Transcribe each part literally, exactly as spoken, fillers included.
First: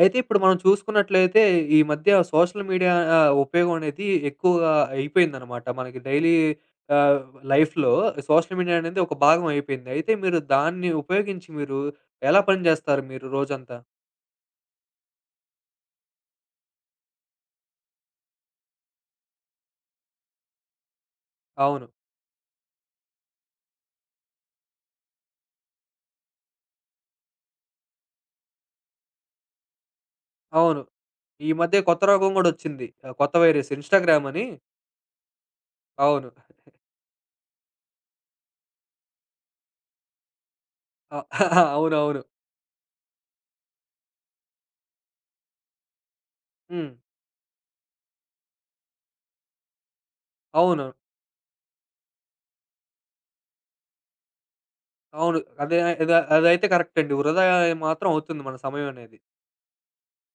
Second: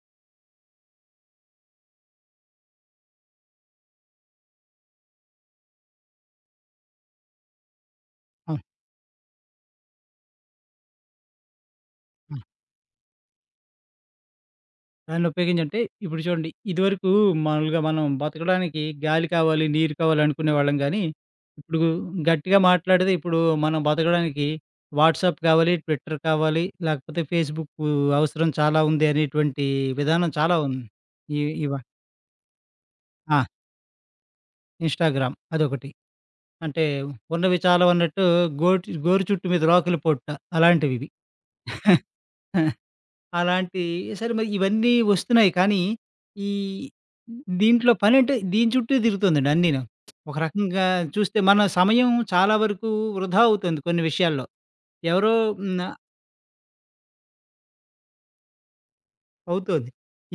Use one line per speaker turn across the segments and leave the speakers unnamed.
అయితే, ఇప్పుడు మనం చూసుకున్నట్లయితే, ఈ మధ్య సోషల్ మీడియా ఆహ్, ఉపయోగం అనేది ఎక్కువగా అయిపోయిందన్నమాట. మనకి డైలీ ఆహ్, లైఫ్‌లో
ఆ!
సోషల్ మీడియా అనేది ఒక భాగం అయిపోయింది. అయితే, మీరు దాన్ని ఉపయోగించి మీరు,
ఆ!
ఎలా పని చేస్తారు మీరు రోజంతా?
దాన్ని ఉపయోగించంటే, ఇప్పుడు చూడండి. ఇది వరకు మామూలుగా మనం బతకడానికి గాలి కావాలి, నీరు కావాలనుకునే వాళ్ళం గానీ, ఇప్పుడు
అవును.
గట్టిగా మాట్లాడితే ఇప్పుడు మనం బతకడానికి వాట్సాప్ కావాలి, ట్విట్టర్ కావాలి, లేకపోతే ఫేస్‌బుక్ అవసరం చాలా ఉంది అనేటువంటి విధానం చాలా ఉం
అవును.
ఈ
ఈ
ఇవ
మధ్య కొత్త రోగం గూడా ఒచ్చింది. ఆహ్, కొత్త
ఆ!
వైరస్ ఇన్‌స్టాగ్రామ్ అని.
ఇన్‌స్టాగ్రామ్ అదొకటి.
అవును.
అంటే, ఉన్నవి చాలవన్నట్టు, గోటి గోరు చుట్టు మీద రోకలి పొట్టా అలాంటివివి.
అ అవునవును.
అలాంటి సరే మరి ఇవన్నీ ఒస్తున్నాయి కానీ, ఈ
హ్మ్.
దీంట్లో పనంటే దీని చుట్టే తిరుగుతుందండి అన్నీను. ఒక రకంగా
అవును.
చూస్తే మన సమయం చాలా వరకు వృధా అవుతుంది కొన్ని విషయాల్లో. ఎవరో
అవును. అదే
హ్మ్ ఆ
అదే అదైతే కరెక్టండి. వృధా మాత్రం అవుతుంది మన సమయమనేది.
అవుతాది.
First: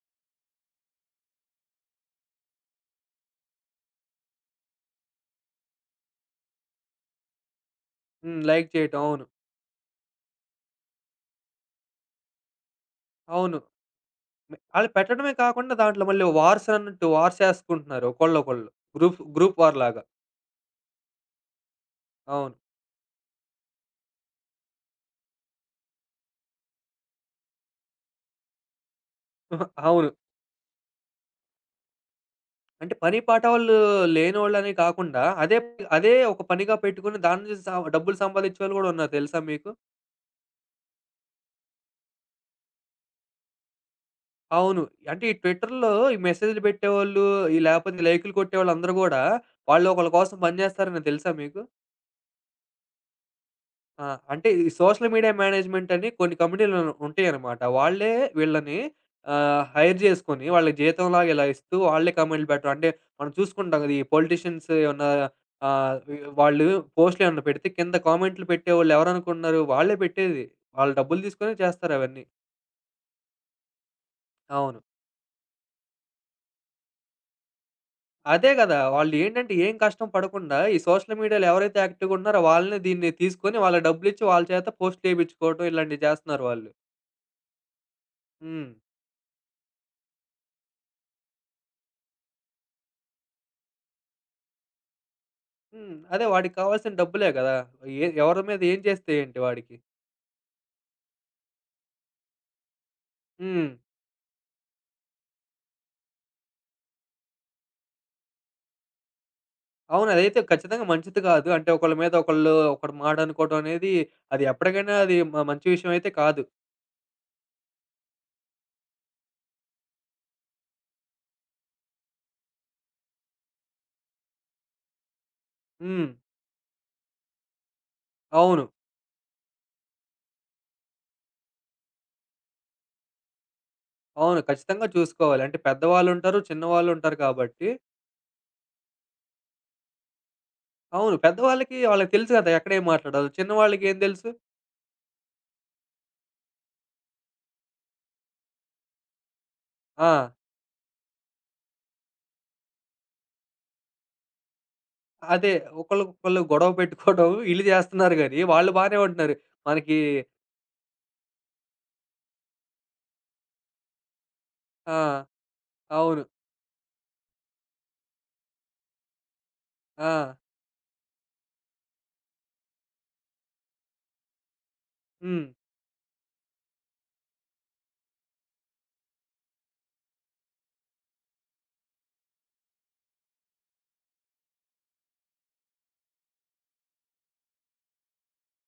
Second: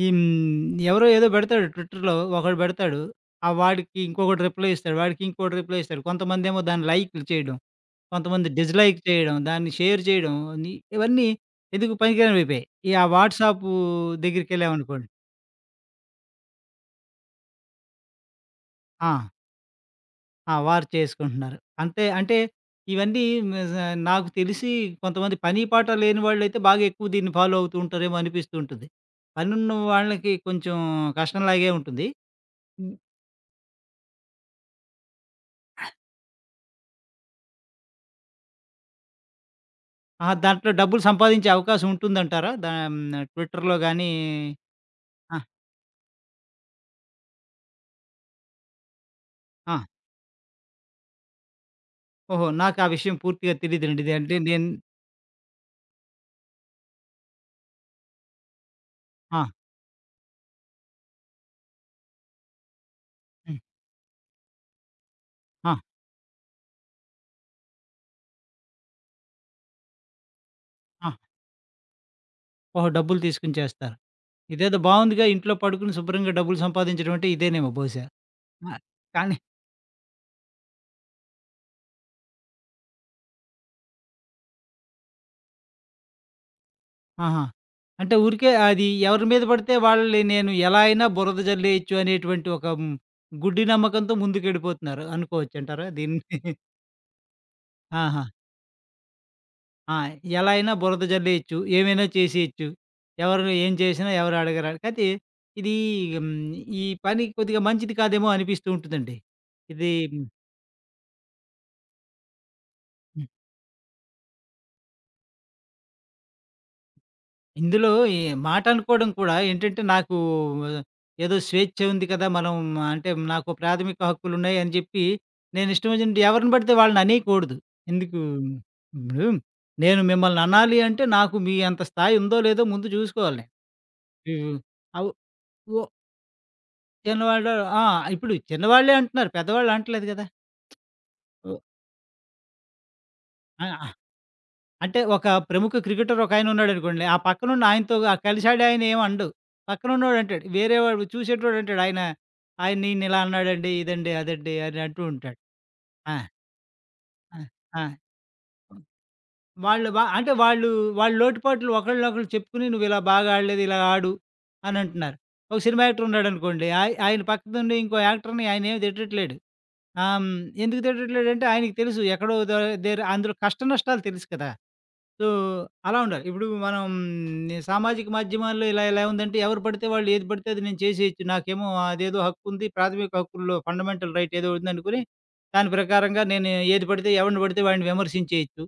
ఈ హ్మ్. ఎవరో ఏదో బెడతాడు ట్విట్టర్‌లో ఒకడు బెడతాడు ఆ వాడికి ఇంకొకడు రిప్లై ఇస్తాడు. వాడికి ఇంకొకడు రిప్లై ఇస్తాడు. కొంతమందేమో దాన్ని లైకులు చేయడం,
హ్మ్.
కొంతమంది
లైక్
డిజ్‌లైక్
చేయటం. అవును.
చేయడం. దాన్ని షేర్ జేయడం. ని ఇవన్నీ ఎందుకు పనికిరానివయిపోయాయి. ఈ ఆ
అవును.
వాట్సాపు
మె
దెగ్గరికెళ్ళాం
ఆళ్ళు
అనుకోండి
పెట్టడమే కాకుండా దాంట్లో మళ్ళీ వార్సన్నట్టు వార్స్ యేసుకుంటున్నారు. ఒకళ్ళు, ఒకళ్ళు గ్రూఫ్
ఆ!
గ్రూప్ వార్ లాగా.
ఆ! వారు చేసుకుంటున్నారు. అంతే అంటే
అవును.
ఇవన్నీ మిజ్ నాకు తెలిసి కొంతమంది పని పాట లేని వాళ్ళైతే బాగా ఎక్కువ దీన్ని ఫాలో అవుతూ ఉంటారేమో అనిపిస్తూ ఉంటది.
అహా!
పనున్న
అవును.
వాళ్ళకి కొంచెం కష్టం లాగే ఉంటుంది.
అంటే
హ్మ్
పని పాట వాళ్ళు లేనోళ్ళనే కాకుండా అదే ప్
ఆ!
అదే ఒక పనిగా పెట్టుకొని, దాన్నించి సా డబ్బులు సంపాదిచ్చే వాళ్ళు కూడా ఉన్నారు తెలుసా మీకు?
ఆ దాంట్లో డబ్బులు సంపాదించే అవకాశం ఉంటుందంటారా? దా హ్మ్. ట్విట్టర్‌లో గాని
అవును. అంటే ఈ
ఆ!
ట్విట్టర్‌లో ఈ మెసేజులు పెట్టేవొళ్ళు, ఈ లేపోతే లైక్‌లు కొట్టేవాళ్ళందరూ గూడా
ఆ!
వాళ్ళు ఒకళ్ళ కోసం పని జేస్తారని తెలుసా మీకు?
ఓహో! నాకా విషయం పూర్తిగా తెలియదండి.
ఆ!
ఇదంటే
అంటే ఈ
నేన్
సోషల్ మీడియా మేనేజ్‌మెంట్ అని కొన్ని కంపెనీలు ఉంటాయన్నమాట. వాళ్ళే వీళ్ళని
ఆ!
ఆహ్, హైర్ జేసుకొని వాళ్ళకి జీతం లాగా ఇలా ఇస్తూ వాళ్ళే కామెంటులు పెట్టడం. అంటే మనం
హ్మ్.
చూసుకుంటాం కదా ఈ పొలిటీషియన్స్ ఏమన్నా
ఆ!
ఆహ్, వాళ్ళు పోస్టులేమన్నా పెడితే కింద కామెంటులు పెట్టేవాళ్ళు ఎవరనుకుంటున్నారు? వాళ్ళే పెట్టేది. వాళ్ళు
ఆ!
డబ్బులు దీసుకొనే చేస్తారు అవన్నీ.
ఓహో! డబ్బులు తీసుకొని చేస్తారు. ఇదేదో
అవును.
బావుందిగా! ఇంట్లో పడుకుని శుభ్రంగా డబ్బులు సంపాదించడం అంటే, ఇదేనేమో బహుశా!
అదే కదా!
ఆ!
వాళ్ళు
కానీ
ఏంటంటే ఏం కష్టం పడకుండా, ఈ సోషల్ మీడియాలో ఎవరైతే యాక్టివ్‌గుంటున్నారో, వాళ్ళనే దీన్ని తీసుకొని, వాళ్ళకి డబ్బులిచ్చి, వాళ్ళ చేత పోస్ట్‌లేపించుకోవడం, ఇలాంటియి చేస్తున్నారు వాళ్ళు.
ఆహా! అంటే, ఊరికే
హ్మ్.
అది ఎవరి మీద పడితే వాళ్ళని నేను ఎలా అయినా బురద జల్లేయొచ్చు అనేటువంటి ఒక గుడ్డి నమ్మకంతో ముందుకెళ్ళిపోతున్నారు అనుకోవచ్చంటారా
హ్మ్.
దీన్ని?
అదే వాడికి కావాల్సిన డబ్బులే కదా! ఎ
ఆహా!
ఎవరి మీద ఏం చేస్తే ఏంటి వాడికి?
ఆ! ఎలా అయినా బురద జల్లేయొచ్చు, ఏమైనా చేసేయొచ్చు, ఎవరు
హ్మ్.
ఏం చేసినా ఎవరడగరని. కాపోతే, ఇదీ హ్మ్. ఈ పని కొద్దిగా మంచిది కాదేమో అనిపిస్తూ ఉంటుందండి. ఇది
అవును.
హ్మ్.
అదైతే ఖచ్చితంగా మంచిది కాదు. అంటే, ఒకళ్ళ మీద ఒకళ్ళు ఒకరు
హ్మ్.
మాటనుకోవడం అనేది, అది ఎప్పటికైనా అది మ మంచి విషయం అయితే కాదు.
ఇందులో ఈ మాటనుకోడం కూడా ఏంటంటే, నాకు ఏదో స్వేచ్ఛ ఉంది కదా! మనం అంటే, నాకు ప్రాథమిక హక్కులున్నాయని చెప్పి, నేనిష్టం
హ్మ్.
ఒచ్చినట్టు ఎవరిని పడితే వాళ్ళననేయకూడదు. ఎందుకు
అవును.
ఇప్పుడు నేను మిమ్మల్ననాలి అంటే, నాకు మీ అంత స్థాయుందో లేదో ముందు చూసుకోవాలి.
అవును.
హ్మ్. హ్మ్.
ఖచ్చితంగా
అవు
చూసుకోవాలి. అంటే,
వో
పెద్దవాళ్ళుంటారు. చిన్నవాళ్ళుంటారు
చిన్నవాళ్ళు
కాబట్టి
ఆ! ఇప్పుడు చిన్నవాళ్లే అంటున్నారు. పెద్దవాళ్ళనటం లేదు కదా!
అవును.
ఓ
పెద్దవాళ్ళకి వాళ్ళకి తెలుసు కదా! ఎక్కడేం మాట్లాడాలో.
ఆహ్, ఆ!
చిన్నవాళ్ళకేం తెలుసు?
అంటే, ఒక ప్రముఖ క్రికెటర్ ఒకాయనున్నాడనుకోండి. ఆ పక్కనున్నాయనతో కలిసాడు. ఆయనేం అనడు.
ఆ!
పక్కనున్నోడంటాడు. వేరే వాడు, చూసేటోడంటాడు. ఆయన, ఆయన నిన్నిలా అన్నాడండి. ఇదండి, అదండి అనంటూ ఉంటాడు.
అదే.
ఆ!
ఒకళ్ళకొకళ్ళు గొడవ పెట్టుకోవడం
ఆ!
వీళ్ళు
ఆ!
చేస్తున్నారు గాని, వాళ్ళు బానే ఉంటున్నారు.
ఒ వాళ్ళు
మనకి
వ అంటే వాళ్ళు వాళ్ళ లోటుపాట్లు ఒకళ్ళనొకళ్ళు చెప్పుకొని, నువ్విలా బాగా ఆడలేదు. ఇలా ఆడు అనంటున్నారు.
ఆ!
ఒక సినిమా యాక్టర్
అవును.
ఉన్నాడనుకోండి. ఆయ్ ఆయన పక్కనుండి ఇంకో యాక్టర్‌ని ఆయనేమి తిట్టట్లేడు. ఆహ్, హ్మ్.
ఆ!
ఎందుకు తిట్టట్లేడంటే ఆయనకి తెలుసు. ఎక్కడో దర్ దగ్గర అందులో కష్ట నష్టాలు తెలుసు కదా! సో,
హ్మ్.
అలా ఉండాలి. ఇప్పుడు మనం సామాజిక మాధ్యమాల్లో ఇలా ఎలా ఉందంటే ఎవరు పడితే వాళ్ళు, ఏది పడితే అది, నేను చేసేయొచ్చు. నాకేమో అదేదో హక్కుంది. ప్రాథమిక హక్కుల్లో ఫండమెంటల్ రైట్ ఏదో ఉందనుకొని, దాని ప్రకారంగా నేను ఏది పడితే ఎవడిని పడితే వాడిని విమర్శించేయొచ్చు.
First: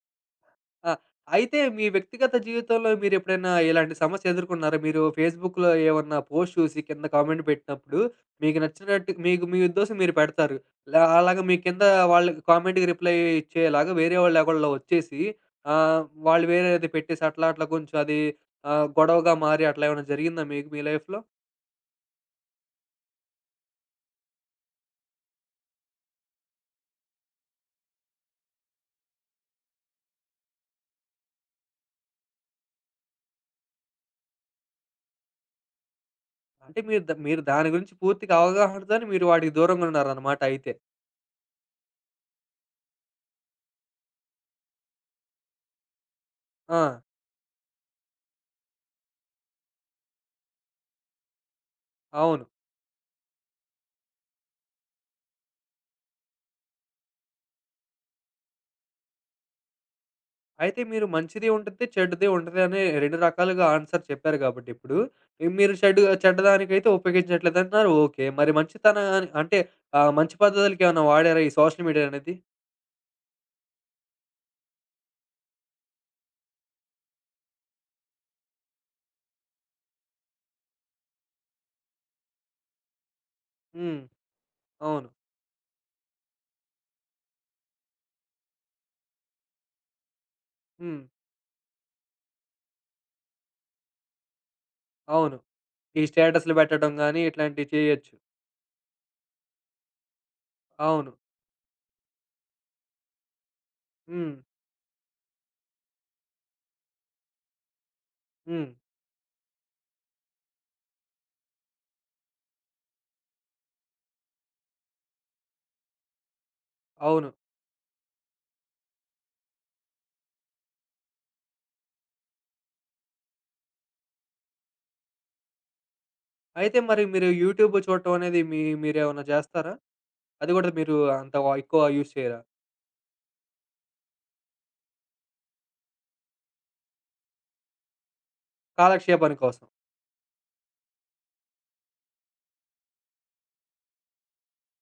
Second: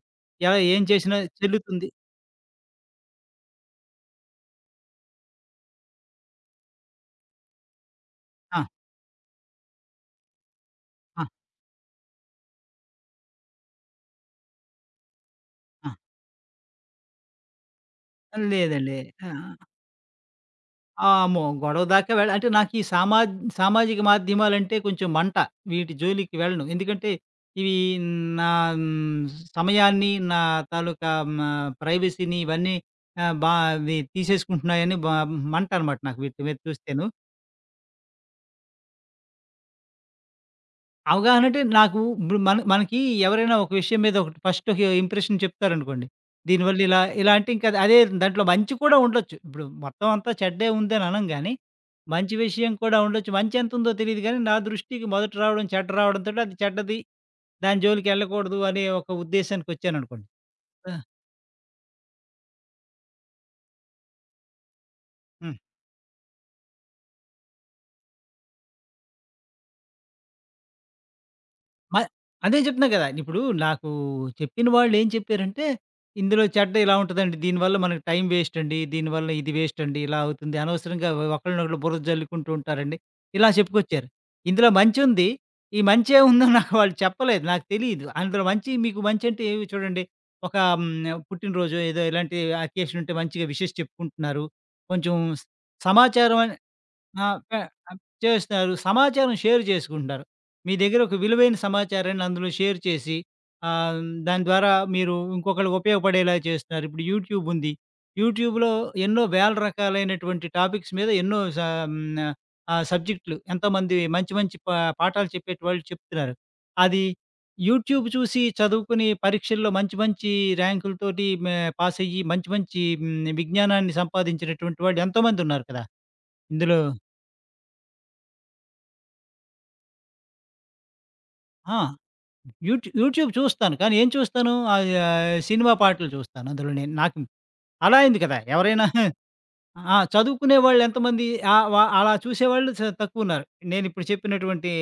ఎలా ఏం
ఆ!
చేసినా
అయితే, మీ
చెల్లుతుంది
వ్యక్తిగత జీవితంలో మీరెప్పుడైనా ఇలాంటి సమస్యెదుర్కున్నారా? మీరు ఫేస్‌బుక్‌లో ఏమన్నా పోస్ట్ చూసి కింద కామెంట్ పెట్టినప్పుడు, మీకు
ఆ!
నచ్చినట్టు, మీకు మీ ఉద్దేశం మీరు పెడతారు. ల
ఆ!
అలాగ మీ కింద వాళ్ళకి కామెంట్‌కి రిప్లై ఇచ్చేలాగా వేరే వాళ్ళేవళ్లో ఒచ్చేసి,
ఆ!
ఆహ్, వాళ్ళు వేరేది పెట్టేసి, అట్లా, అట్లా కొంచెం అది ఆహ్,
లేదండి.
గొడవగా
ఆహ్
మారి, అట్లా ఏమన్నా జరిగిందా మీకు మీ
ఆ!
లైఫ్‌లో?
ఆమ్మో! గొడవ దాకా వెళ్ అంటే, నాకీ సామా సామాజిక మాధ్యమాలంటే కొంచెం మంట. వీటి జోలికి వెళ్ళను. ఎందుకంటే, ఇవి నా సమయాన్ని, నా తాలూకా మ ప్రైవసీని ఇవన్నీ ఆహ్, బా వి తీసేసుకుంటున్నాయని బ మంట అనమాట నాకు వీటి మీద
అంటే, మీరు
చూస్తేను.
ద మీరు దాని గురించి పూర్తిగా అవగాహనతోని మీరు వాటికి దూరంగున్నారన్నమాట అయితే.
అవగాహనంటే నాకు ఇప్పుడు మన మనకీ ఎవరైనా ఒక విషయం మీద ఒకటి ఫస్ట్ హి ఒక ఇంప్రెషన్ చెప్తారనుకోండి. దీనివల్ల
ఆ!
ఇలా, ఇలా అంటే, ఇంకా అదే దాంట్లో మంచి కూడా ఉండొచ్చు. ఇప్పుడు మొత్తం అంతా చెడ్డే ఉందని అనంగాని, మంచి
అవును.
విషయం కూడా ఉండొచ్చు. మంచెంతుందో తెలీదు గాని, నా దృష్టికి మొదట రావడం చెడ్డ రావడం తోటి అది చెడ్డది. దాని జోలికెళ్ళకూడదు అనే ఒక ఉద్దేశానికొచ్చాననుకోండి.
అయితే
ఆ!
మీరు మంచిదీ ఉండిద్ది, చెడ్డదీ ఉంటది అనే రెండు రకాలుగా ఆన్సర్ చెప్పారు కాబట్టిప్పుడు. ఆ
హ్మ్.
మీరు షెడ్ చెడ్డదానికైతే ఉపయోగించట్లేదంటున్నారు ఓకే. మరి మంచితన అంటే ఆహ్, మంచి పద్ధతులకి ఏవన్నా వాడారా ఈ సోషల్
మ
మీడియా అనేది?
అదే జెప్తున్నా గదా! ఇప్పుడు నాకు చెప్పిన వాళ్ళేం చెప్పారంటే, "ఇందులో చెడ్డ ఇలా ఉంటదండి. దీని వల్ల మనకి టైం వేస్టండి. దీని వల్ల ఇది వేస్టండి ఇలా అవుతుంది. అనవసరంగా ఒకలునొకళ్ళు బురద జల్లుకుంటుంటారండి." ఇలా
హ్మ్.
చెప్పుకొచ్చారు. ఇందులో
అవును.
మంచుంది, ఈ మంచే ఉందని నాకు వాళ్ళు చెప్పలేదు. నాకు తెలీదు. అందులో మంచి మీకు మంచంటే, ఏవి చూడండి, ఒక హ్మ్.
హ్మ్.
పుట్టినరోజో ఏదో ఇలాంటి అకేషన్ ఉంటే మంచిగా విషెస్ చెప్పుకుంటున్నారు, కొంచెం
అవును. ఈ
సమాచారం
స్టేటసులు
అని
బెట్టడం గాని
ఆ కా
ఇట్లాంటియి చేయొచ్చు.
చేస్తారు సమాచారం షేర్ జేసుకుంటున్నారు. మీ దెగ్గర
అవును.
ఒక విలువైన సమాచారాన్ని అందులో షేర్ చేసి, ఆహ్, దాని
హ్మ్.
ద్వారా మీరు ఇంకొకళ్ళకి ఉపయోగపడేలా జేస్తున్నారు. ఇప్పుడు యూట్యూబ్ ఉంది, యూట్యూబ్‌లో
హ్మ్.
ఎన్నో వేల రకాలైనటువంటి టాపిక్స్ మీద ఎన్నో స ఆహ్, సబ్జెక్టులు ఎంతోమంది మంచి మంచి ప పాఠాలు చెప్పేటి వాళ్ళు చెప్తున్నారు. అది
అవును.
యూట్యూబ్ చూసి, చదువుకుని పరీక్షల్లో మంచి మంచి ర్యాంకుల తోటి, మ పాసయ్యి మంచి మంచి, హ్మ్. విజ్ఞానాన్ని సంపాదించినటువంటి వాళ్ళు ఎంతోమంది ఉన్నారు కదా!
అయితే
ఇందులో
మరి మీరు యూట్యూబ్ చూట్టం అనేది, మీ మీరేమన్నా జేస్తారా? అది గూడా మీరు అంత వ
ఆ!
ఎక్కువ యూజ్ చేయరా?
యూట్యూ యూట్యూబ్ చూస్తాను. కానీ ఏం చూస్తాను, ఆహ్, ఆ సినిమా పాటలు చూస్తాను అందులో నేను. నాకు అలా అయింది కదా! ఎవరైనా
కాలక్షేపానికోసం.
ఆ చదువుకునే వాళ్ళెంతమంది, ఆ వ అలా చూసేవాళ్ళు చ తక్కువున్నారు. నేనిప్పుడు చెప్పినటువంటి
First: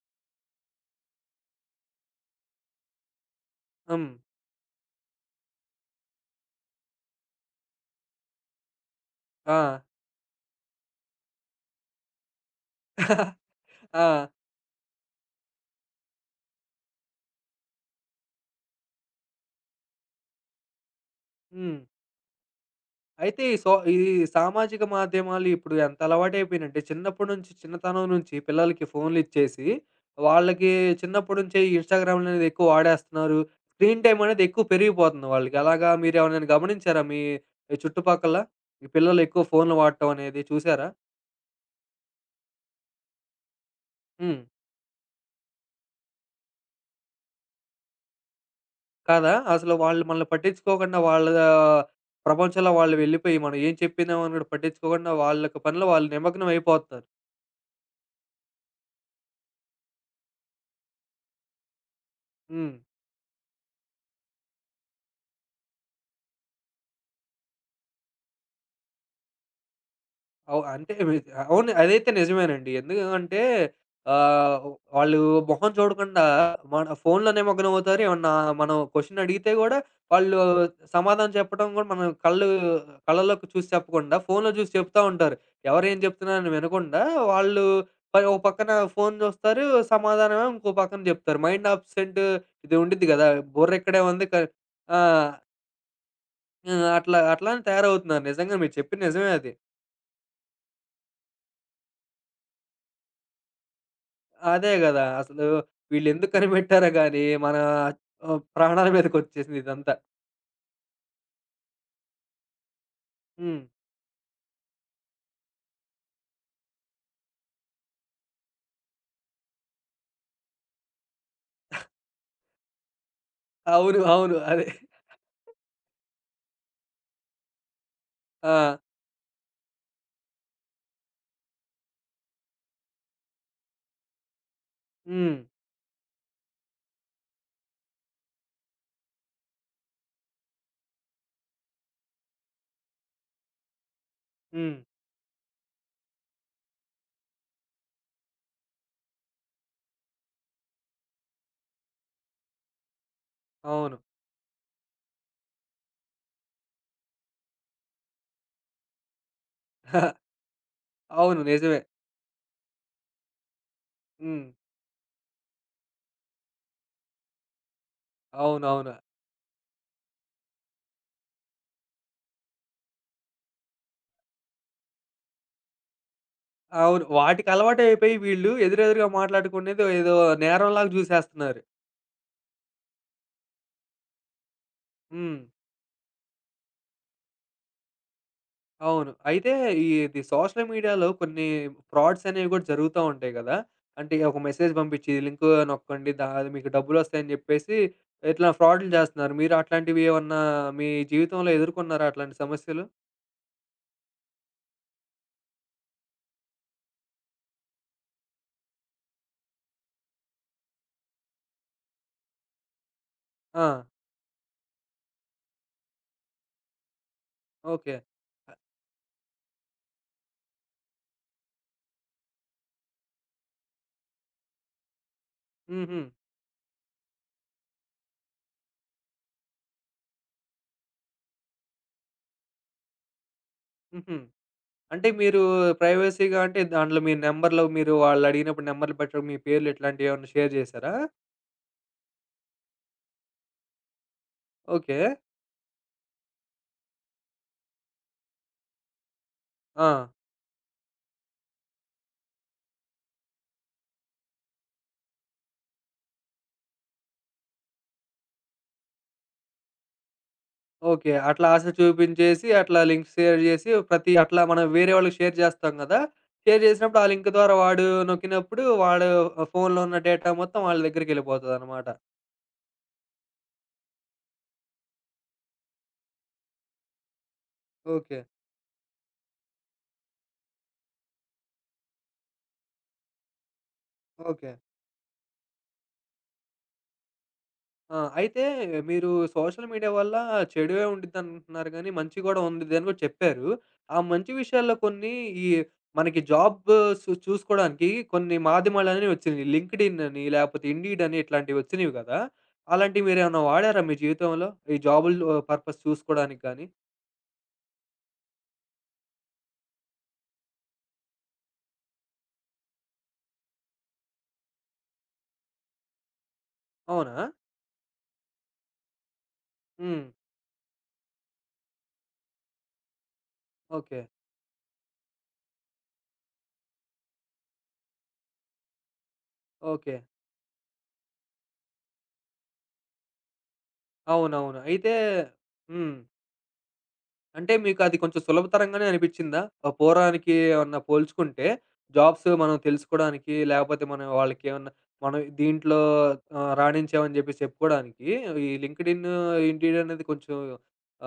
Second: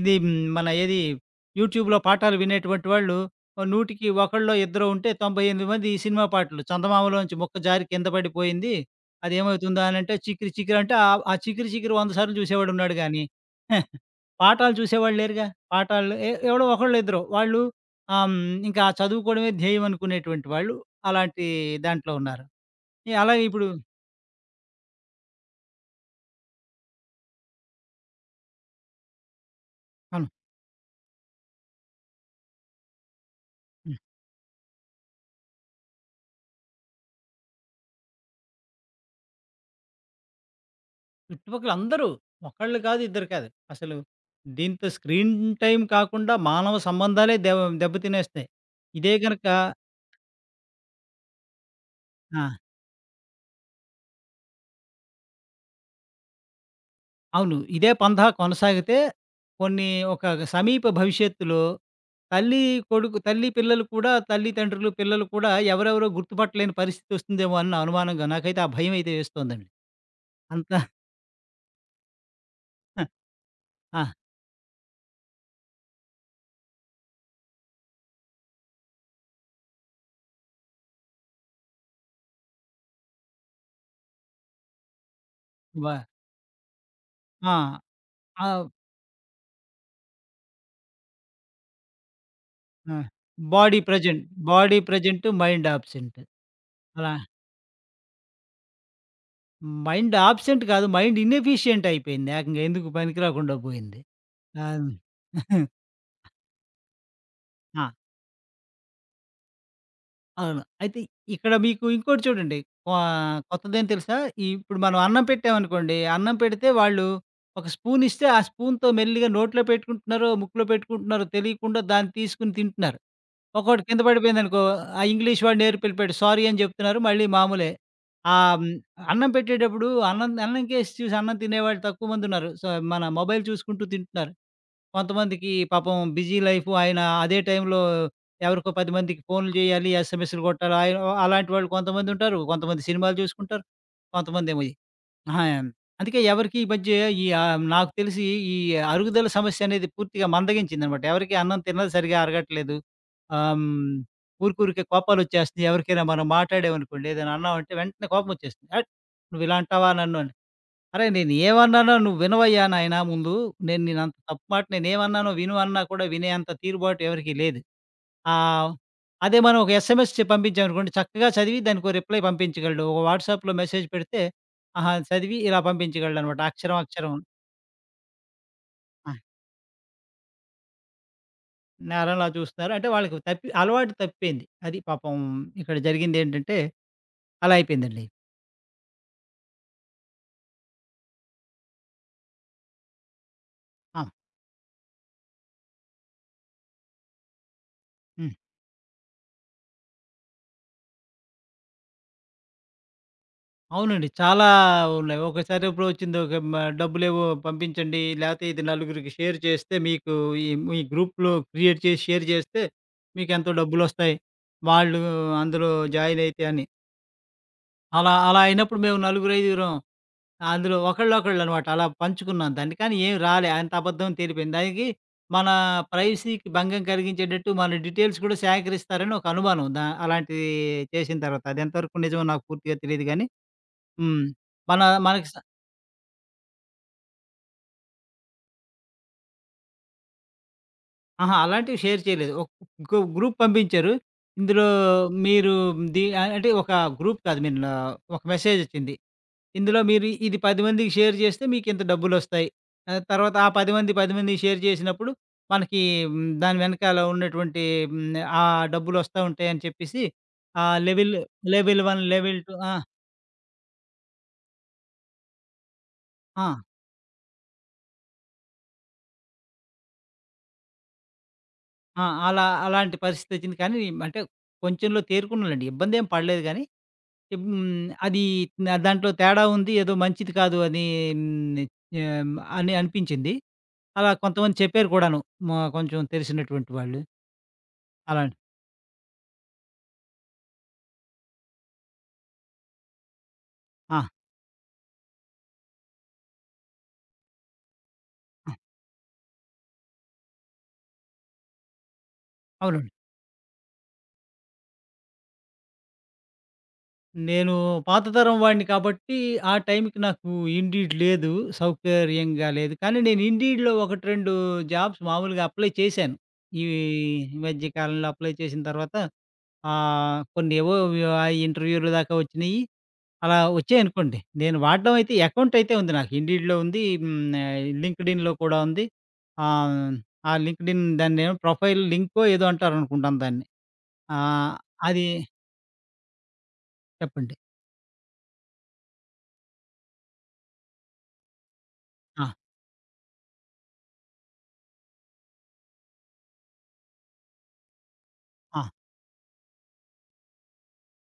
ఇది మన ఏది యూట్యూబ్‌లో పాఠాలు వినేటువంటి వాళ్ళు, ఓ నూటికి
హ్మ్.
ఒకలో, ఇద్దరో ఉంటే తొంభై ఎనిమిది మంది ఈ సినిమా పాటలు చందమామలో నుంచి ముక్క జారి కింద పడిపోయింది. అది
ఆ!
ఏమవుతుందా అని అంటే, 'చికిరి చికిరి' అంటే ఆ ఆ 'చికిరి చికిరి' వంద సార్లు చూసేవాడు ఉన్నాడు గాని,
ఆ!
పాఠాలు చూసేవాళ్ళేరుగా. పాఠాలు ఎ ఎవరో ఒకళ్ళు ఇద్దరొ. వాళ్ళు ఆహ్, ఇంకా చదువుకోవడమే ధ్యేయం అనుకునేటటువంటి వాళ్ళు, అలాంటి
హ్మ్.
దాంట్లో ఉన్నారు.
అయితే
అలాగే
ఈ
ఇప్పుడు
సో ఈ ఈ సామాజిక మాధ్యమాలు ఇప్పుడు ఎంత అలవాటయిపోయినయంటే, చిన్నప్పడినుంచి చిన్నతనం నుంచి పిల్లలకి ఫోనులిచ్చేసి,
అవును.
వాళ్ళకి చిన్నప్పటి నుంచే ఇన్‌స్టాగ్రాములనేవి ఎక్కువ వాడేస్తన్నారు.
హ్మ్.
స్క్రీన్‌టైమ్ అనేది ఎక్కువ పెరిగిపోతుంది వాళ్ళకి. అలాగా మీరెవరినైనా గమనించారా? మీ చుట్టుపక్కల? పిల్లలెక్కువ ఫోనులు వాట్టమనేది చూసారా?
చుట్టుపక్కల అందరూ. ఒకళ్ళు కాదు, ఇద్దరు కాదు. అసలు,
హ్మ్.
దీంతో స్క్రీన్ టైమ్ కాకుండా, మానవ సంబంధాలే దె దెబ్బ తినేస్తున్నాయి. ఇదే
కాదా?
గనక
అసలు వాళ్ళు మనల్ని పట్టించుకోకుండా, వాళ్ళా
ఆ!
ప్రపంచంలో వాళ్ళు వెళ్ళిపోయి, మనం ఏం చెప్పినామని కూడా పట్టించుకోకుండా, వాళ్ళకి పనులో, వాళ్ళు నిమగ్నమైపోతారు.
అవును. ఇదే పందా కొనసాగితే కొన్నీ ఒక సమీప భవిష్యత్తులో, తల్లీ,
హ్మ్.
కొడుకు తల్లి, పిల్లలు కూడా తల్లితండ్రులు, పిల్లలు కూడా ఎవరెవరో గుర్తుపట్టలేని పరిస్థితొస్తుందేమో అన్న అనుమానంగా నాకైతే ఆ భయం అయితే వేస్తోందండి.
అవు
అంత
అంటే, వి అవును. అదైతే నిజమేనండి. ఎందుకూ
అ
అంటే
ఆ!
ఆహ్, వాళ్ళు మొహం చూడకుండా, మన ఫోనులో నిమగ్నమవుతారు. ఏమన్నా మనం క్వెషనడిగితే కూడా వాళ్ళు సమాధానం చెప్పడం కూడా మనం కళ్ళు కళ్ళలోకి చూసి చెప్పకుండా, ఫోనులో చూసి చెప్తా ఉంటారు. ఎవరేం
కుబా
చెప్తున్నారని వినకుండా,
ఆ!
వాళ్ళు మరో పక్కన
అవు
ఫోను చూస్తారు, సమాధానమేమో ఇంకో పక్కన చెప్తారు. మైండ్ అబ్సెంట్ ఇది
ఆ!
ఉండిద్ది కదా!
బాడీ
బుర్రిక్కడే
ప్రెజెంట్,
ఉంది, కా
బాడీ
ఆ!
Present, mind absent.
ఆ!
అలా
అట్లా, అట్లానే తయారవుతున్నారు. నిజంగా, మీరు చెప్పింది నిజమే అది.
మైండ్ అబ్సెంట్ కాదు, మైండ్ ఇనెఫిషియంటయిపోయింది. ఏకంగా, ఎందుకు పనికి రాకుండా పోయింది. ఆ!
అదే గదా! అసలు వీళ్లెందుకు కనిపెట్టారో గాని, మన
ఆ!
ఆహ్, ప్రాణాల మీదకొచ్చేసిందిదంతా.
అవును. అయితే, ఇక్కడ మీకు ఇంకోటి చూడండి కొ
హ్మ్.
కొత్తదేంటి తెలుసా? ఇప్పుడు మనం అన్నం పెట్టామనుకోండి, అన్నం పెడితే వాళ్ళు ఒక స్పూన్ ఇస్తే ఆ స్పూన్‌తో మెల్లిగా నోట్లో పెట్టుకుంటున్నారో, ముక్కులో పెట్టుకుంటున్నారో, తెలియకుండా దాన్ని తీసుకొని తింటున్నారు. ఒక్కోటి
అవును.
కింద
అవును.
పడిపోయిందనుకో,
అదే.
ఆ ఇంగ్లీష్ ఇంగ్లీష్ వాడు నేర్పి ఎళ్లిపోయాడు సారీ అని జెప్తున్నారు, మళ్ళీ మామూలే. ఆహ్, హ్మ్.
ఆ!
అన్నం పెట్టేటప్పుడు అన్నం‌ది అన్నంకేసి చూసి అన్నం తినేవాళ్ళు తక్కువ మందుంన్నారు. సో, మన మొబైల్ చూసుకుంటూ తింటున్నారు.
హ్మ్.
కొంతమందికి పాపం బిజీ లైఫు ఆయన అదే టైంలో ఎవరికో పది మందికి ఫోనులు జేయాలి, ఎస్ఎంఎస్‌లు గొట్టాలి అయ్యో! అలాంటి వాళ్ళు కొంతమందుంటారు, కొంతమంది సినిమాలు జూసుకుంటారు, కొంతమందేమో ఈ
హ్మ్.
అహ అందుకే ఎవరికి ఈ మధ్య ఈ ఆహ్, నాకు తెలిసి ఈ అరుగుదల సమస్య అనేది పూర్తిగా మందగించిందన్నమాట. ఎవరికీ అన్నం తిన్నది సరిగ్గా అరగట్లేదు. ఆహ్, హ్మ్.
అవును.
ఊరికి ఊరికే కోపాలు వచ్చేస్తున్నాయి. ఎవరికైనా మనం మాట్లాడాం అనుకోండి, ఏదైనా అన్నామంటే వెంటనే కోపమొచ్చేస్తుంది. "అట్! నువ్విలా అంటావా నన్ను" అని. "అరె! నేను
అవును. నిజమే.
ఏవన్నానో నువ్వు వినవయ్యా నాయన ముందు, నేను నిన్నంత తప్పు
హ్మ్.
మాట నేనేవన్నానో విను" అన్నా కూడా వినేంత తీరుబాటు ఎవరికీ లేదు. ఆ!
అవునవును.
అదే మనం ఒక ఎస్ఎంఎస్ చెప్పి పంపించాం అనుకోండి, చక్కగా చదివి దానికో రిప్లై పంపించగలడు. ఒక వాట్సాప్‌లో మెసేజ్ పెడితే, ఆహా! చదివి, ఇలా పంపించగలడనమాట అక్షరం
అవును.
అక్షరమూను.
వాటికి అలవాటయిపోయి వీళ్ళు, ఎదురెదురుగా
ఆ!
మాట్లాడుకునేది ఏదో నేరం లాగా జూసేస్తున్నారు.
నేరంలా చూస్తున్నారు. అంటే, వాళ్ళకి తప్పి అలవాటు తప్పిపోయింది. అది పాపం
హ్మ్.
ఇక్కడ జరిగిందేంటంటే, అలా అయిపోయిందండి.
అవును. అయితే ఈది సోషల్ మీడియాలో కొన్ని ఫ్రాడ్స్ అనేవి కూడా జరుగుతా ఉంటాయి కదా!
అవును.
అంటే ఒక మెసేజ్ పంపించి లింకు నొక్కండి అది మీకు డబ్బులొస్తాయి అని చెప్పేసి
హ్మ్.
ఇట్లా ఫ్రాడ్‌లు చేస్తున్నారు. మీరు అట్లాంటివేమన్నా మీ జీవితంలో ఎదుర్కొన్నారా అట్లాంటి సమస్యలు?
అవునండి. చాలా ఉన్నాయి. ఒకసారెప్పుడు వచ్చింది మ డబ్బులేవో పంపించండి లేతే ఇది నలుగురికి షేర్ చేస్తే మీకు ఈ మీ గ్రూప్‌లో క్రియేట్ చేసి షేర్ చేస్తే మీకేంతో
ఆ!
డబ్బులొస్తాయి. వాళ్ళు అందులో జాయినైతే అని.
ఓకే.
అలా, అలా అయినప్పుడు మేము నలుగురు ఐదుగురం అందులో ఒకళ్ళొకళ్ళనమాట అలా పంచుకున్నాం దాన్ని. కానీ ఏం రాలే. అంత అబద్ధం తేలిపోయింది. దానికి మన
హుహు.
ప్రైవసీకి భంగం కలిగించేటట్టు మన డీటెయిల్స్ కూడా సేకరిస్తారని ఒక అనుమానం. దా అలాంటివి చేసిన తర్వాత అది ఎంతవరకు నిజమో నాకు పూర్తిగా తెలీదు గానీ,
హుహు.
హ్మ్. మన
అంటే,
మనకి స
మీరు ప్రైవసీగా, అంటే, దాంట్లో మీ నంబర్‌లు మీరు వాళ్ళడిగినప్పుడు నంబర్‌లు పెట్టడం మీ పేర్లు ఇట్లాంటియేమైనా షేర్ చేసారా?
ఆహా! అలాంటివి షేర్ చేయలేదు. ఒక గ్రూప్ పంపించారు ఇందులో
ఓకే.
మీరు ఇది అంటే, ఒక గ్రూప్ కాదు నిన్న ఒక మెసేజ్ వచ్చింది ఇందులో మీరు
ఆ!
ఇది పది మందికి షేర్ చేస్తే మీకింత డబ్బులొస్తాయి, తర్వాత ఆ పది పది మందికి షేర్ చేసినప్పుడు మనకి దాని వెనకాల ఉన్నటువంటి ఆహ్, ఆ డబ్బులొస్తా ఉంటాయని చెప్పేసి ఆ
ఓకే.
లెవెల్,
అట్లా ఆశ
లెవెల్ వన్ లెవెల్
చూపించేసి
టూ ఆ!
అట్లా లింక్ షేర్ చేసి ప్రతి అట్లా మన వేరే వాళ్ళకి షేర్ చేస్తాం కదా!
ఆ!
షేర్ చేసినప్పుడు ఆ లింక్ ద్వారా వాడు నొక్కినప్పుడు వాడు ఫోన్‌లో ఉన్న డేటా మొత్తం వాళ్ళ దగ్గరికెళ్ళిపోతాదన్నమాట.
ఆ! అలా అలాంటి పరిస్థితొచ్చింది కానీ, అంటే కొంచెంలో తేరుకున్నలెండి ఇబ్బందేం పడలేదు గానీ హ్మ్.
ఓకే.
అది అ దాంట్లో తేడా ఉంది ఏదో మంచిది కాదు అని. నే హ్మ్. అని అనిపించింది. అలా కొంతమంది
ఓకే.
చెప్పారు కూడాను, మ కొంచెం తెలిసినటువంటి వాళ్ళు.
ఆ!
అలాంటి
అయితే మీరు సోషల్ మీడియా వల్ల చెడువే ఉంటదనుకుంటున్నారు కానీ, మంచి కూడా ఉండుద్దని కూడా చెప్పారు. ఆ
ఆ!
మంచి విషయాల్లో కొన్ని ఈ మనకి జాబు సు చూసుకోవడానికి కొన్ని
హ్మ్.
మాధ్యమాలనేవి వచ్చినాయి. 'లింక్డిన్' అని లేకపోతే 'ఇండీడ్' అని ఇట్లాంటివి వచ్చినయి కదా!
అవునండి.
అలాంటివి మీరేమైనా వాడారా మీ జీవితంలో? ఈ జాబులు పర్పస్ చూసుకోవడానికి గాని?
నేను పాత తరం వాడిని కాబట్టి, ఆ టైంకి నాకు ఇన్‌డీడ్ లేదు. సౌకర్యంగా లేదు. కానీ, నేను ఇన్‌డీడ్‌లో ఒకటి రెండు జాబ్స్ మామూలుగా అప్లై చేశాను. ఈ
అవునా?
మధ్య కాలంలో అప్లై చేసిన తర్వాత
హ్మ్.
ఆహ్, కొన్నేవో ఆహ్, ఇంటర్వ్యూలు దాకా వచ్చినయి. అలా
ఓకే.
వచ్చాయనుకోండి. నేను వాడ్డం అయితే అకౌంట్ అయితే ఉంది నాకు ఇన్‌డీడ్‌లో ఉంది, హ్మ్ ఆహ్, లింక్డ్‌ఇన్‌లో కూడా ఉంది. ఆ!
ఓకే.
ఆ లింక్డ్‌ఇన్ దాన్నేమో ప్రొఫైల్ లింకో ఏదో అంటారనుకుంటాను దాన్ని. ఆ!
అవునవును. అయితే
అది
హ్మ్.
చెప్పండి.
అంటే, మీకు అది కొంచెం సులభతరంగానే అనిపిచ్చిందా? ఆ పోరానికి ఏమన్నా పోల్చుకుంటే జాబ్సు
ఆ!
మనం తెలుసుకోడానికి, లేపోతే మనం వాళ్ళకేవన్నా మనం దీంట్లో ఆ! రాణించాం అని జెప్పేసి చెప్పుకోడానికి ఈ
ఆ!
లింక్డిన్, ఇన్‌డీడ్ అనేది కొంచెం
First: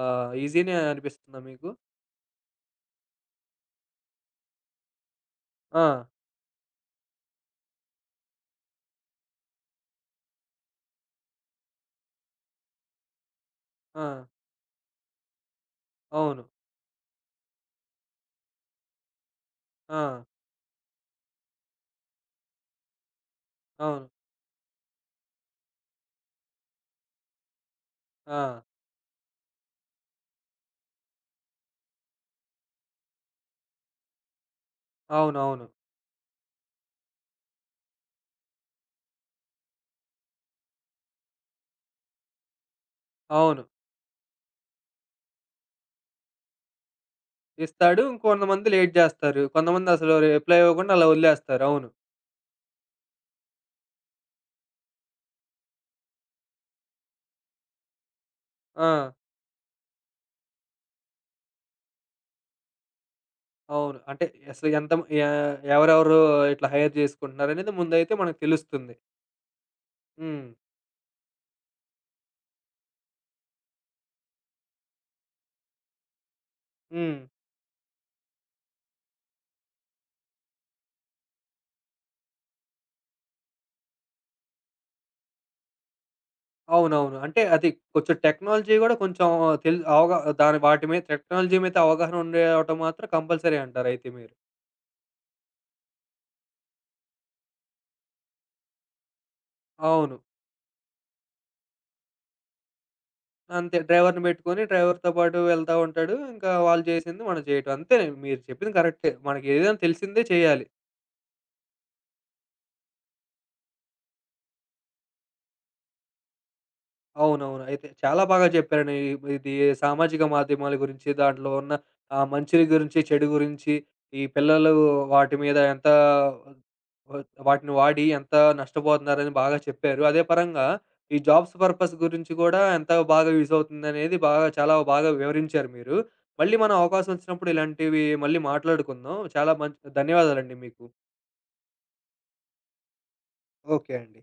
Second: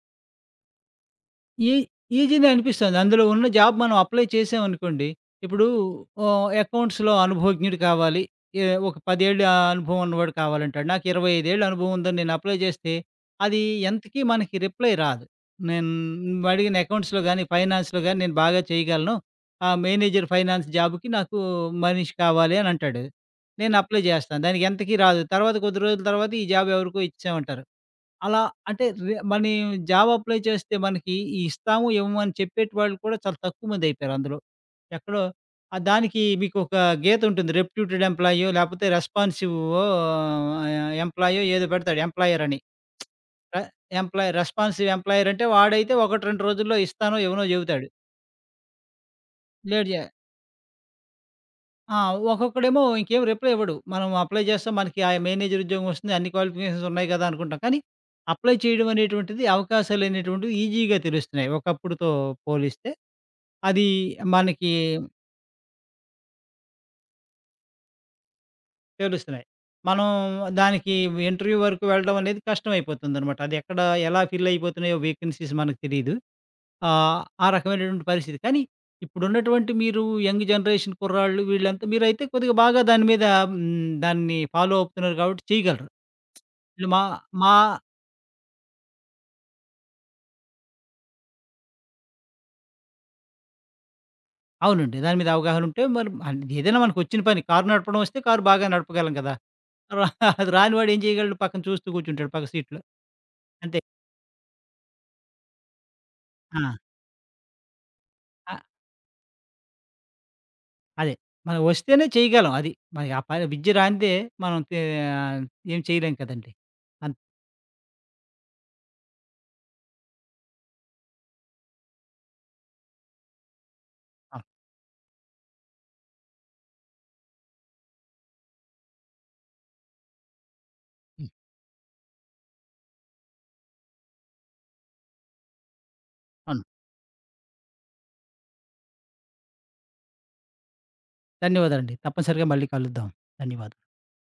ఆహ్, ఈజీనే అనిపిస్తుందా మీకు?
ఈ ఈజీనే అనిపిస్తుంది. అందులో ఉన్న జాబ్ మనం అప్లై చేశాం అనుకోండి. ఇప్పుడు
ఆ!
ఆహ్, అకౌంట్స్‌లో అనుభవజ్ఞుడు కావాలి. ఈ ఒక పదేళ్ళ అనుభవం ఉన్నవాడు కావాలంటాడు. నాకు ఇరవై ఐదు ఏళ్ల అనుభవం ఉందని నేను అప్లై జేస్తే అది ఎంతకీ
ఆ!
మనకి రిప్లై రాదు. నేను
అవును.
నువ్వడిగిన అకౌంట్స్‌లో గానీ, ఫైనాన్స్‌లో గానీ, నేను బాగా చేయగలను. ఆ!
ఆ!
మేనేజర్ ఫైనాన్స్ జాబ్‌కి నాకు మనిషి కావాలి అనంటాడు. నేను అప్లై
అవును.
జేస్తాను. దానికెంతకీ రాదు. తర్వాత కొద్ది రోజుల తర్వాత ఈ జాబ్ ఎవరికో ఇచ్చామంటారు. అలా
ఆ!
అంటే, రే మనం జాబ్ అప్లై చేస్తే మనకి ఇస్తాము ఇవ్వము అని చెప్పేటివాళ్ళు కూడా చాలా తక్కువ మందయిపోయారందులో. ఎక్కడో
అవునవును.
ఆ దానికి మీకొక గీత ఉంటుంది, రెప్యూటెడ్ ఎంప్లాయో లేకపోతే రెస్పాన్సివ్ ఆహ్, ఎంప్లాయో ఏదో పెడతాడు ఎంప్లాయర్ అని. ఆ!
అవును.
ఎంప్లాయీ రెస్పాన్సివ్ ఎంప్లాయర్ అంటే వాడైతే ఒకటి రెండు రోజుల్లో ఇస్తానో, ఇవ్వనో, చెబుతాడు.
ఇస్తాడు. కొంతమంది లేట్ జేస్తారు.
లేట్ జే
కొంతమందసలు రిప్లై ఇవ్వకుండా అలా ఒదిలేస్తారు. అవును.
ఆ! ఒక్కొక్కడేమో ఇంకేం రిప్లై ఇవ్వడు. మనం అప్లై జేస్తే మనకి ఆ మేనేజర్ ఉద్యోగం వస్తుంది. అన్ని క్వాలిఫికేషన్స్ ఉన్నాయి గదా! అనుకుంటాం. కానీ, అప్లై చేయడం
ఆ!
అనేటువంటిది అవకాశాలనేటువంటివి ఈజీగా తెలుస్తున్నాయి ఒకప్పుడుతో పోలిస్తే. అదీ
అవును. అంటే, అసలు
మనకి
ఎంతము యా ఎవరెవరు ఇట్లా హైర్ జేసుకుంటున్నారనేది ముందైతే మనకు తెలుస్తుంది.
తెలుస్తున్నాయి. మనం
హ్మ్.
దానికి ఇంటర్యూ వరుకు వెళ్ళడం అనేది కష్టమై పోతుందనమాట. అదెక్కడ ఎలా ఫిల్ అయిపోతున్నాయో వేకన్సీస్ మనకి తెలీదు. ఆ!
హ్మ్.
ఆ రకమైనటువంటి పరిస్థితి. కానీ, ఇప్పుడున్నటువంటి మీరు యంగ్ జనరేషన్ కుర్రాళ్ళు వీళ్లంతా మీరైతే కొద్దిగా బాగా దీని మీద హూ, దాన్ని ఫాలో అవుతున్నారు గాబట్టి చేయగలరు. మా
అవునవును. అంటే,
మా
అది కొంచెం టెక్నాలజీ గూడా కొంచెం తెలి అవగా దాని వాటి మీద టెక్నాలజీ మీద అవగాహన ఉండటం మాత్రం కంపల్సరీ అంటారయితే మీరు?
అవునండి. దాని మీద అవగాహనుంటే మనం అంటే ఏదైనా మనకొ చ్చిన పని, కార్ నడపడం వస్తే కార్ బాగా నడపగలం గదా!
అవును.
అది రాని వాడేం చేయగలడు? పక్కన చూస్తూ కూర్చుంటాడు పక్క సీట్‌లో.
అంతే.
అంతే.
డ్రైవర్‌ని బెట్టుకొని, డ్రైవర్‌తో పాటు వెళ్తా ఉంటాడు. ఇంకా
ఆ!
వాళ్ళు చేసింది మనం చేయటం అంతే. మీరు
అహ్,
చెప్పింది కరెక్టే. మనకేదైనా తెలిసిందే చెయ్యాలి.
అదే. మనం ఒస్తేనే చేయగలం అది. మనకి ఆ పైన విద్య రానిదే మనం తే ఏం చేయలేము కదండి! అన్
అవునవును. అయితే చాలా బాగా జెప్పారండి. ఇప్పుడిది సామాజిక మాధ్యమాల గురించి, దాంట్లో ఉన్న ఆ మంచిని గురించి, చెడు గురించి, ఈ
ఆ!
పిల్లలు వాటిమీద ఎంత వాటిని వాడి ఎంత నష్టపోతున్నారని బాగా చెప్పారు. అదే పరంగా ఈ
హ్మ్.
జాబ్స్ పర్పస్ గురించి గూడా ఎంత బాగా యూజ్ అవుతుందనేది బాగా చాలా బాగా వివరించారు మీరు. మళ్ళీ
అవును.
మనం అవకాశం వచ్చినప్పుడు ఇలాంటివి మళ్ళీ మాట్లాడుకుందాం. చాలా మంచి ధన్యవాదాలండి మీకు.
ధన్యవాదాలండి. తప్పనిసరిగా మళ్ళీ కలుద్దాం. ధన్యవాదాలు.
ఓకే అండి.